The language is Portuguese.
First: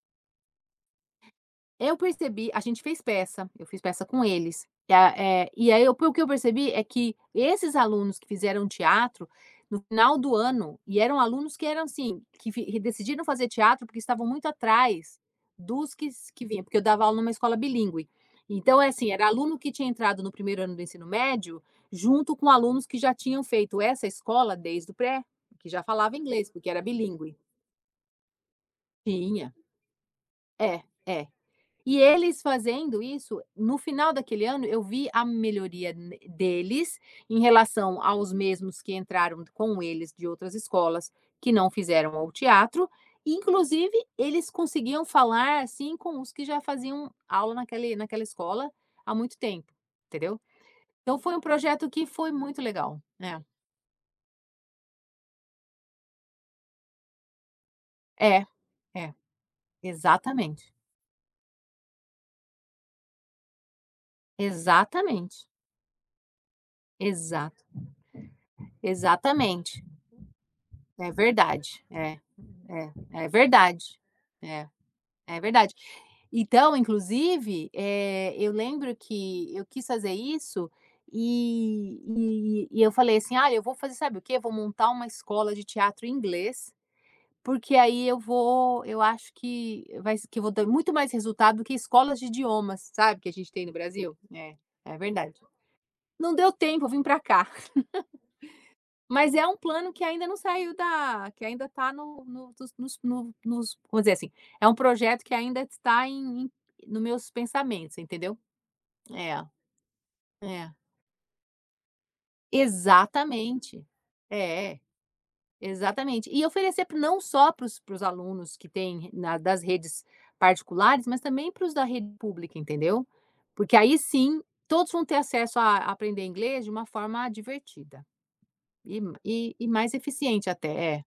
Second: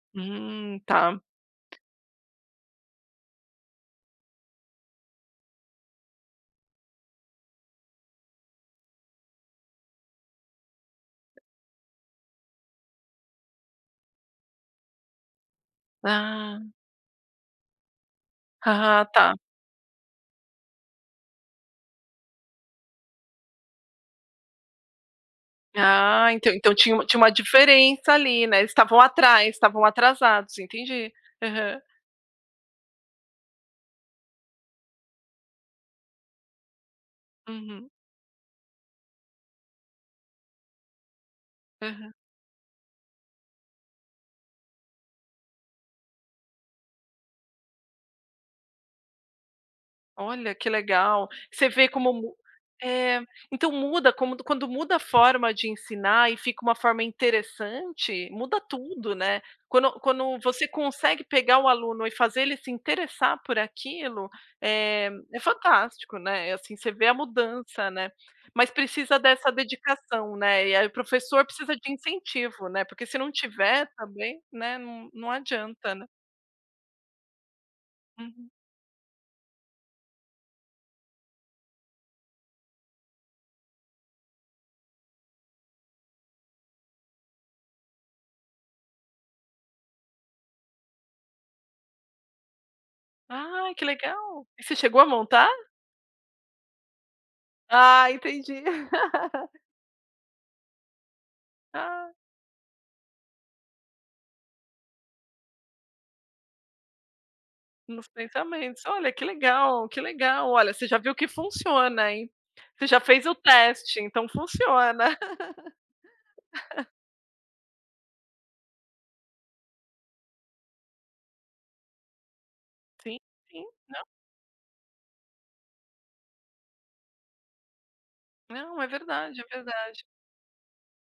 Hum. Tá. Eu percebi a gente fez peça. Eu fiz peça com eles. E, a eh, e aí, eu, pelo que eu percebi, é que esses alunos que fizeram teatro no final do ano, e eram alunos que eram, assim, que vi que decidiram fazer teatro, porque estavam muito atrás dos que s que vinha. Ah. Porque eu dava aula numa escola bilíngue. Então, é Ah, assim: era tá. aluno que tinham entrado no 1º ano do ensino médio junto com alunos que já tinham feito essa escola desde o pré, que já falavam Ah, então inglês, porque então, era tinha tinha uma bilíngue. diferença ali, né. Eles estavam atrás, Tinha. estavam atrasados. É, Entendi. é. Aham. E, eles fazendo isso, no final daquele ano, eu vi a melhoria n deles em Uhum. relação aos mesmos que entraram com eles de outras escolas que não Aham. fizeram ao teatro. Inclusive, eles conseguiam falar, assim, com os que já faziam aula naquele naquela escola há muito tempo, entendeu? Olha, que Então, legal. foi um Você vê projeto que como foi mu muito legal, É. né. Então, muda como du quan quando muda a forma de ensinar e fica uma forma interessante, É, muda tudo, é. né? Quando quando você Exatamente. consegue pegar o aluno e fazer ele se interessar por aquilo, eh, é Exatamente. fantástico, né? É assim, você vê a Exato. mudança, né. Mas precisa dessa Exatamente. dedicação, né. E, é, É professor precisa verdade. de É. incentivo, né, É. porque, se É não tiver verdade. também, É. né, n não É verdade. adianta, né. Então, inclusive, eh, Uhum. eu lembro que eu quis fazer isso e e e Eu falei, assim: “Ah, eu vou fazer sabe o quê? Eu vou montar uma escola de teatro em inglês, porque aí eu vou eu acho que e vai se que eu vou ter muito mais resultado do que escolas de idiomas", sabe, que a gente tem no Ai, que Brasil? legal! É. Evocê É chegou a verdade. montar? Não deu tempo, eu vim pra cá. Ah, entendi. Mas é um plano que ainda não saiu da que ainda tá Ah. no no nos no nos vamos dizer assim: é um projeto que ainda está em em no meus pensamentos, você Nos entendeu? pensamentos. Olha, que É. legal! Que legal! É. Olha, você já viu que funciona, hein. Você já fez o Exatamente. teste, então, É. funciona. Exatamente. E oferecer p, não só para os, para os alunos que têm, na, das redes particulares mas, também, para os da rede pública. Entendeu? Sim. Sim. Porque, aí, N sim, todos vão ter acesso a aprender inglês de uma forma divertida. Não, é E, verdade. É m mais verdade. eficiente, até. É.